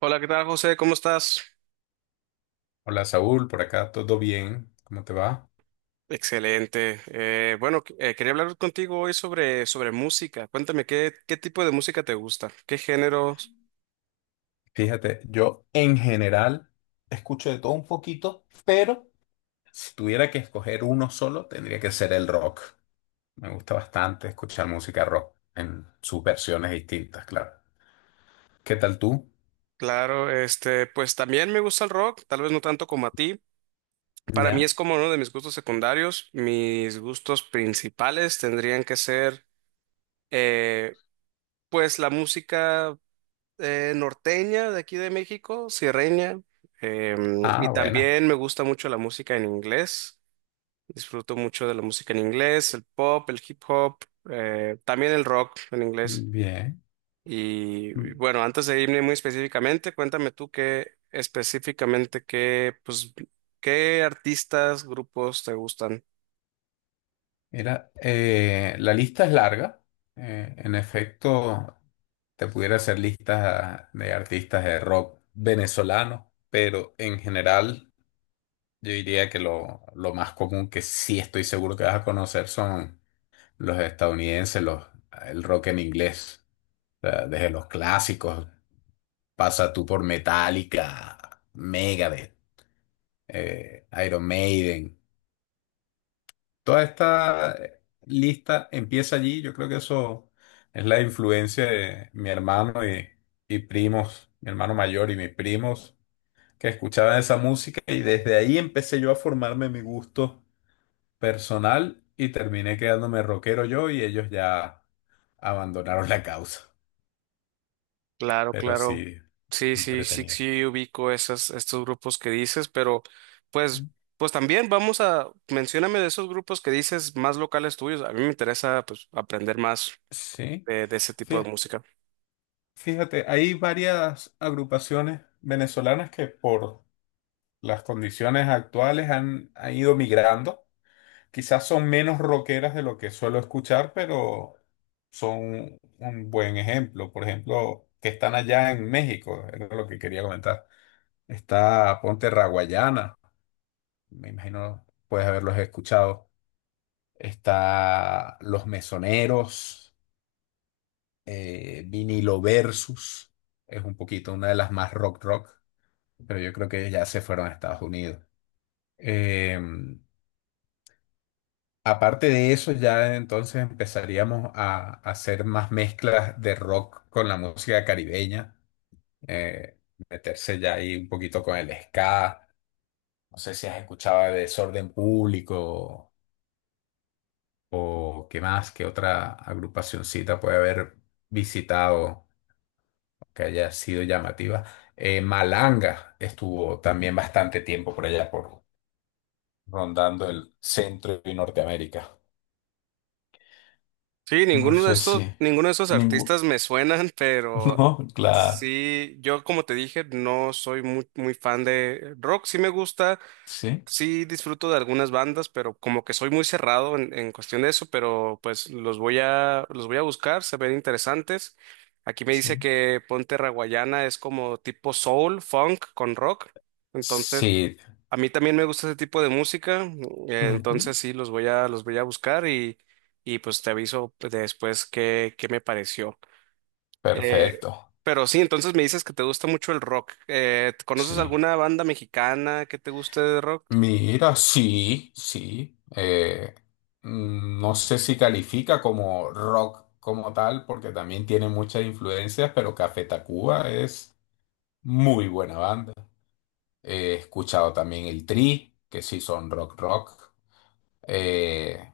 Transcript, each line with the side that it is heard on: right: Hola, ¿qué tal, José? ¿Cómo estás?
left: Hola Saúl, por acá todo bien, ¿cómo te va?
right: Excelente. Quería hablar contigo hoy sobre música. Cuéntame, ¿qué tipo de música te gusta? ¿Qué géneros?
left: Fíjate, yo en general escucho de todo un poquito, pero si tuviera que escoger uno solo, tendría que ser el rock. Me gusta bastante escuchar música rock en sus versiones distintas, claro. ¿Qué tal tú?
right: Claro, este, pues también me gusta el rock, tal vez no tanto como a ti. Para mí es
left: ¿Ya?
right: como uno de mis gustos secundarios. Mis gustos principales tendrían que ser, eh, la música norteña de aquí de México, sierreña. Y
left: Ah, buena.
right: también me gusta mucho la música en inglés. Disfruto mucho de la música en inglés, el pop, el hip hop, también el rock en inglés.
left: Bien.
right: Y bueno, antes de irme muy específicamente, cuéntame tú qué específicamente qué artistas, grupos te gustan.
left: Mira, la lista es larga. En efecto, te pudiera hacer listas de artistas de rock venezolanos, pero en general yo diría que lo más común que sí estoy seguro que vas a conocer son los estadounidenses, el rock en inglés. O sea, desde los clásicos, pasa tú por Metallica, Megadeth, Iron Maiden. Toda esta lista empieza allí. Yo creo que eso es la influencia de mi hermano y primos, mi hermano mayor y mis primos, que escuchaban esa música y desde ahí empecé yo a formarme mi gusto personal y terminé quedándome rockero yo y ellos ya abandonaron la causa.
right: Claro,
left: Pero
right: claro.
left: sí,
right: Sí, sí, sí,
left: entretenida.
right: sí, ubico estos grupos que dices, pero pues, pues también vamos a, mencióname de esos grupos que dices más locales tuyos. A mí me interesa, pues, aprender más
left: Sí,
right: de ese tipo
left: Fí-
right: de música.
left: fíjate, hay varias agrupaciones venezolanas que por las condiciones actuales han ido migrando. Quizás son menos rockeras de lo que suelo escuchar, pero son un buen ejemplo. Por ejemplo, que están allá en México, era lo que quería comentar. Está Ponte Raguayana, me imagino puedes haberlos escuchado. Está Los Mesoneros, Vinilo Versus, es un poquito una de las más rock rock, pero yo creo que ya se fueron a Estados Unidos. Eh, Aparte de eso, ya entonces empezaríamos a hacer más mezclas de rock con la música caribeña, eh, meterse ya ahí un poquito con el ska. No sé si has escuchado de Desorden Público. ¿O qué más? ¿Qué otra agrupacioncita puede haber visitado que haya sido llamativa? Malanga estuvo también bastante tiempo por allá, por rondando el centro y Norteamérica.
right: Sí,
left: No sé si
right: ninguno de estos artistas
left: ninguno.
right: me suenan, pero
left: No, claro.
right: sí, yo como te dije, no soy muy fan de rock, sí me gusta,
left: Sí,
right: sí disfruto de algunas bandas, pero como que soy muy cerrado en cuestión de eso, pero pues los voy a buscar, se ven interesantes. Aquí me dice
left: sí.
right: que Ponte Raguayana es como tipo soul, funk con rock, entonces
left: Sí.
right: a mí también me gusta ese tipo de música,
left: Ujú.
right: entonces sí, los voy a buscar, y pues te aviso pues, después qué me pareció. Eh,
left: Perfecto.
right: pero sí, entonces me dices que te gusta mucho el rock. ¿Conoces
left: Sí.
right: alguna banda mexicana que te guste de rock?
left: Mira, sí, sí. No sé si califica como rock como tal, porque también tiene muchas influencias, pero Café Tacuba es muy buena banda. He escuchado también el Tri, que sí son rock rock. Eh,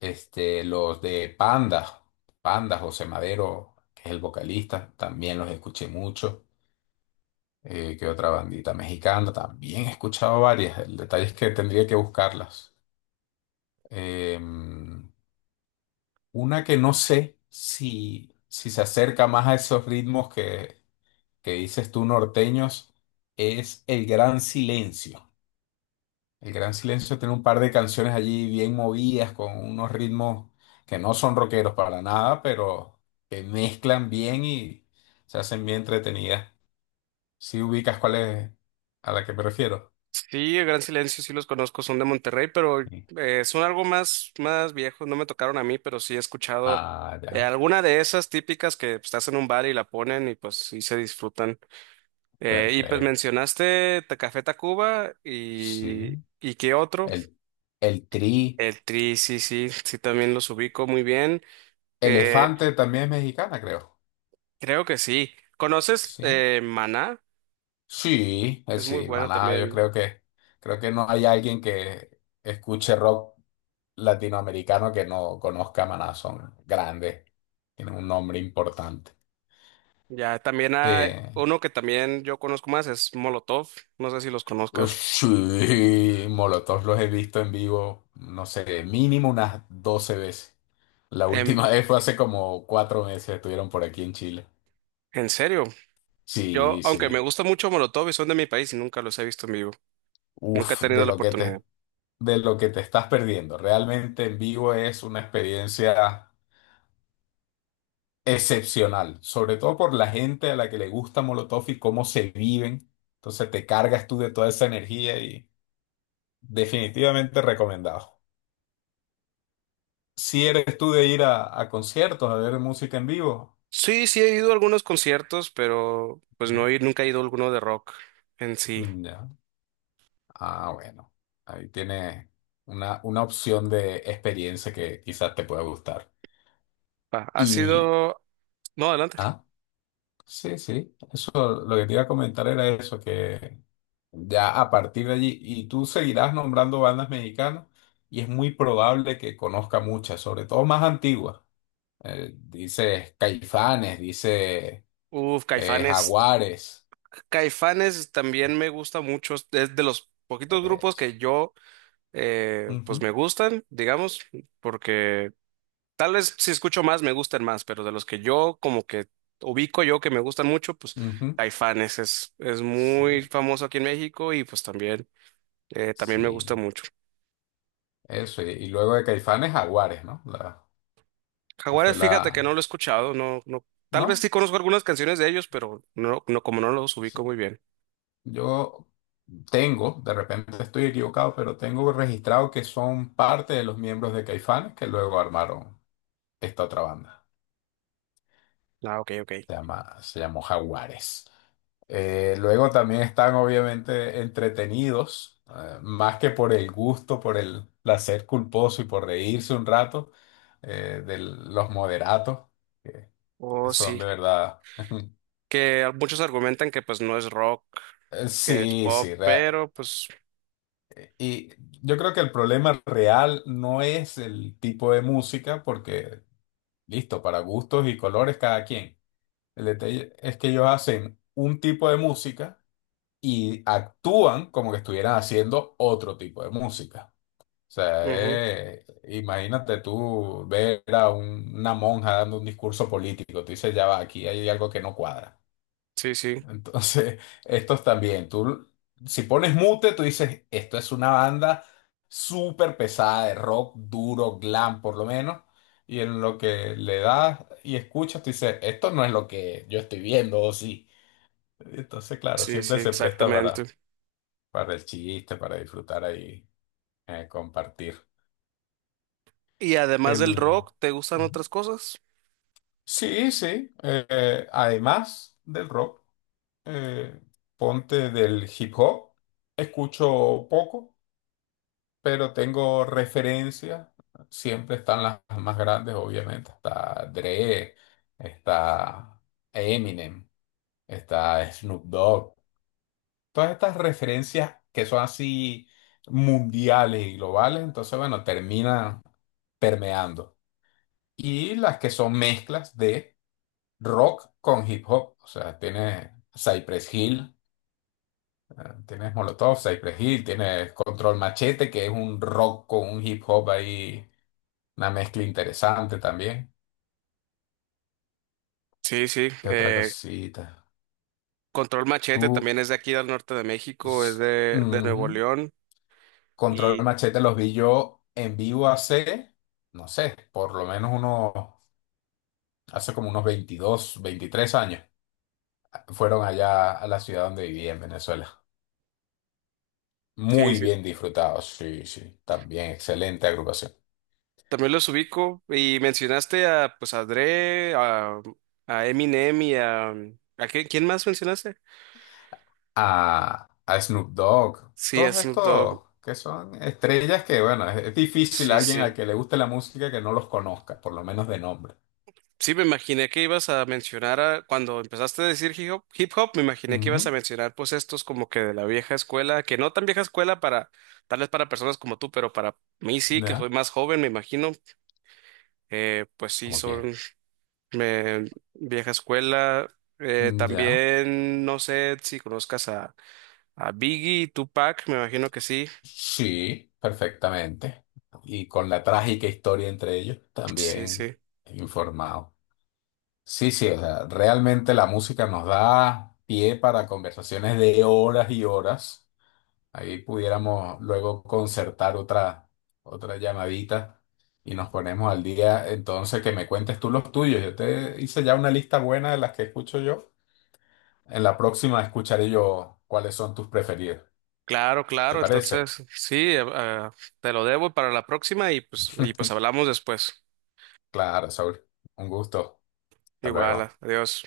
left: este, los de Panda, José Madero, que es el vocalista, también los escuché mucho. Que otra bandita mexicana, también he escuchado varias. El detalle es que tendría que buscarlas. Em, una que no sé si se acerca más a esos ritmos que dices tú norteños es El Gran Silencio. El Gran Silencio tiene un par de canciones allí bien movidas con unos ritmos que no son rockeros para nada, pero que mezclan bien y se hacen bien entretenidas. ¿Si ubicas cuál es a la que me refiero?
right: Sí, el Gran Silencio sí los conozco, son de Monterrey, pero
left: Sí.
right: son algo más, más viejos, no me tocaron a mí, pero sí he escuchado
left: Ah, ya.
right: alguna de esas típicas que pues, estás en un bar y la ponen y pues sí se disfrutan. Y pues
left: Perfecto.
right: mencionaste Café Tacuba
left: Sí.
right: y qué otro.
left: El, el Tri.
right: El Tri, sí, sí, sí, también los ubico muy bien. Eh,
left: Elefante también es mexicana, creo.
right: Creo que sí. ¿Conoces
left: Sí.
right: Maná?
left: Sí,
right: Es muy
left: sí,
right: bueno
left: Maná, yo
right: también.
left: creo que no hay alguien que escuche rock latinoamericano que no conozca a Maná, son grandes, tienen un nombre importante.
right: Ya, también hay
left: Eh,
right: uno que también yo conozco más, es Molotov. No sé si los
left: Ush,
right: conozcas.
left: sí, Molotov los he visto en vivo, no sé, mínimo unas 12 veces. La
right: Em,
left: última vez fue hace como 4 meses, estuvieron por aquí en Chile.
right: ¿En serio? Yo,
left: Sí,
right: aunque me
left: sí.
right: gusta mucho Molotov y son de mi país, nunca los he visto en vivo. Nunca he
left: Uf,
right: tenido la oportunidad.
left: de lo que te estás perdiendo. Realmente en vivo es una experiencia excepcional, sobre todo por la gente a la que le gusta Molotov y cómo se viven. Entonces te cargas tú de toda esa energía y definitivamente recomendado. Si eres tú de ir a conciertos, a ver música en vivo.
right: Sí, sí, he ido a algunos conciertos, pero pues
left: ¿No?
right: nunca he ido a alguno de rock en sí.
left: Mm, ya. Ah, bueno. Ahí tiene una opción de experiencia que quizás te pueda gustar.
right: Ah, ha
left: Y,
right: sido... No, adelante.
left: ah, sí, sí. Eso, lo que te iba a comentar era eso, que ya a partir de allí, y tú seguirás nombrando bandas mexicanas, y es muy probable que conozca muchas, sobre todo más antiguas. Dices Caifanes, dice
right: Uf, Caifanes.
left: Jaguares.
right: Caifanes también me gusta mucho. Es de los poquitos grupos
left: Eso.
right: que pues
left: Ujú,
right: me gustan, digamos, porque tal vez si escucho más me gustan más, pero de los que yo como que ubico yo que me gustan mucho, pues
left: ujú.
right: Caifanes es
left: Sí,
right: muy famoso aquí en México y pues también, también me gusta
left: sí,
right: mucho.
left: eso. Y luego de Caifanes, Jaguares, ¿no? La, que fue
right: Jaguares, fíjate que
left: la.
right: no lo he escuchado, no, no, tal vez sí
left: ¿No?
right: conozco algunas canciones de ellos, pero no, no, como no los
left: Sí.
right: ubico muy bien.
left: Yo tengo, de repente estoy equivocado, pero tengo registrado que son parte de los miembros de Caifanes que luego armaron esta otra banda.
right: Ah, ok, ok.
left: Se llama, se llamó Jaguares. Luego también están obviamente entretenidos, más que por el gusto, por el placer culposo y por reírse un rato, de los moderatos, que
right: Oh,
left: son
right: sí,
left: de verdad.
right: que muchos argumentan que pues no es rock, que es
left: Sí,
right: pop,
left: sí.
right: pero pues
left: Y yo creo que el problema real no es el tipo de música, porque listo, para gustos y colores cada quien. El detalle es que ellos hacen un tipo de música y actúan como que estuvieran haciendo otro tipo de música. O sea,
right: ujú,
left: imagínate tú ver a una monja dando un discurso político, tú dices, ya va, aquí hay algo que no cuadra.
right: sí, sí,
left: Entonces, estos también, tú, si pones mute, tú dices, esto es una banda súper pesada de rock duro, glam por lo menos, y en lo que le das y escuchas, tú dices, esto no es lo que yo estoy viendo, o sí. Entonces, claro,
right: sí, sí,
left: siempre se presta para
right: exactamente.
left: para el chiste, para disfrutar ahí, compartir.
right: Y además del
left: El...
right: rock, ¿te gustan
left: Ujú.
right: otras cosas?
left: Sí, sí. Además del rock, eh, ponte del hip hop. Escucho poco, pero tengo referencias. Siempre están las más grandes, obviamente. Está Dre, está Eminem, está Snoop Dogg. Todas estas referencias que son así mundiales y globales. Entonces, bueno, termina permeando. Y las que son mezclas de rock con hip hop. O sea, tienes Cypress Hill, eh, tienes Molotov, Cypress Hill, tienes Control Machete, que es un rock con un hip hop ahí, una mezcla interesante también.
right: Sí, sí,
left: ¿Qué otra cosita?
right: Control Machete
left: Tú,
right: también es de aquí del norte de México, es
left: s-
right: de Nuevo
left: Ujú.
right: León
left: Control
right: y
left: Machete los vi yo en vivo hace, no sé, por lo menos unos, hace como unos 22, 23 años. Fueron allá a la ciudad donde vivía en Venezuela.
right: sí,
left: Muy
right: sí,
left: bien disfrutado, sí, sí. También excelente agrupación.
right: también los ubico y mencionaste a pues a Dre, a Eminem y ¿a quién más mencionaste?
left: A Snoop Dogg,
right: Sí, a
left: todos
right: Snoop Dogg,
left: estos que son estrellas que, bueno, es difícil
right: sí,
left: alguien al
right: sí.
left: que le guste la música que no los conozca, por lo menos de nombre.
right: Sí, me imaginé que ibas a mencionar a- cuando empezaste a decir hip hop, me imaginé que ibas a
left: Ujú,
right: mencionar pues estos como que de la vieja escuela, que no tan vieja escuela para, tal vez para personas como tú, pero para mí sí, que soy
left: ya,
right: más joven, me imagino, pues sí,
left: como quién.
right: son eh, vieja escuela.
left: Mm, ya,
right: También no sé si conozcas a Biggie, Tupac, me imagino que sí.
left: sí, perfectamente. Y con la trágica historia entre ellos,
right: Sí,
left: también
right: sí.
left: informado. Sí, sí, o sea, realmente la música nos da pie para conversaciones de horas y horas. Ahí pudiéramos luego concertar otra llamadita y nos ponemos al día. Entonces, que me cuentes tú los tuyos. Yo te hice ya una lista buena de las que escucho yo. En la próxima escucharé yo cuáles son tus preferidos.
right: Claro,
left: ¿Te
right: claro,
left: parece?
right: entonces sí, te lo debo para la próxima y pues hablamos después.
left: Claro, Saúl. Un gusto. Hasta
right: Igual,
left: luego.
right: adiós.